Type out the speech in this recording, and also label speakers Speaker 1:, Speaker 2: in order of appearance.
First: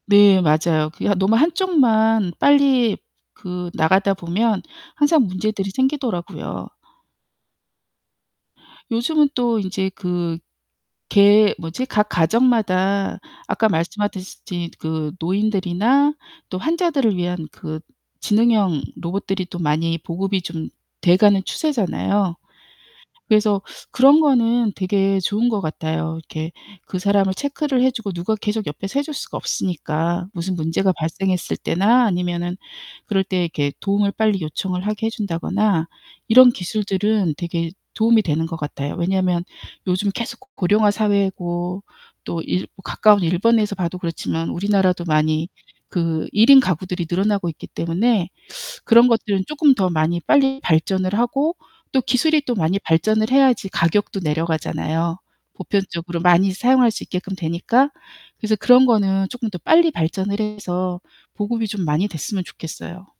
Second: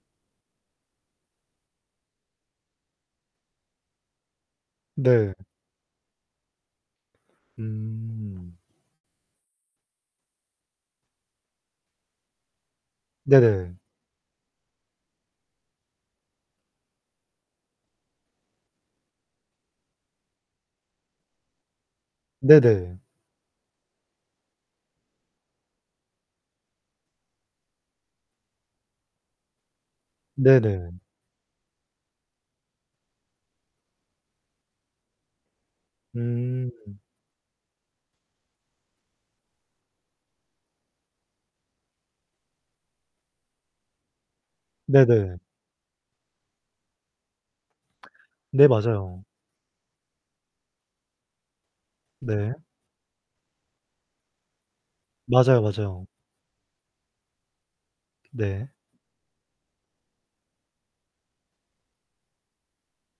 Speaker 1: 네. 맞아요. 그게 너무 한쪽만 빨리 그 나가다 보면 항상
Speaker 2: 네.
Speaker 1: 문제들이 생기더라고요.
Speaker 2: 음.
Speaker 1: 요즘은 또 인제 그 개 뭐지 각 가정마다 아까
Speaker 2: 네.
Speaker 1: 말씀하듯이 그 노인들이나 또 환자들을 위한 그 지능형 로봇들이 또 많이 보급이 좀 돼 가는 추세잖아요.
Speaker 2: 네네.
Speaker 1: 그래서 그런 거는 되게 좋은 것 같아요. 이렇게 그 사람을 체크를 해 주고 누가 계속 옆에서 해 줄 수가 없으니까. 무슨 문제가
Speaker 2: 네네.
Speaker 1: 발생했을 때나 아니면은 그럴 때 이렇게 도움을 빨리 요청을 하게 해 준다거나 이런
Speaker 2: 음.
Speaker 1: 기술들은 되게 도움이 되는 것 같아요. 왜냐하면 요즘 계속 고령화 사회고 또 일 가까운 일본에서 봐도 그렇지만 우리나라도
Speaker 2: 네네.
Speaker 1: 많이 그 1 인 가구들이 늘어나고 있기 때문에
Speaker 2: 네.
Speaker 1: 그런
Speaker 2: 맞아요.
Speaker 1: 것들은 쪼끔 더 많이 빨리 발전을 하고 또 기술이
Speaker 2: 네.
Speaker 1: 또 많이 발전을 해야지 가격도 내려가잖아요
Speaker 2: 맞아요, 맞아요.
Speaker 1: 보편적으로 많이 사용할 수 있게끔 되니까. 그래서
Speaker 2: 네.
Speaker 1: 그런 거는 쪼끔 더 빨리 발전을 해서 보급이 좀 많이 됐으면 좋겠어요.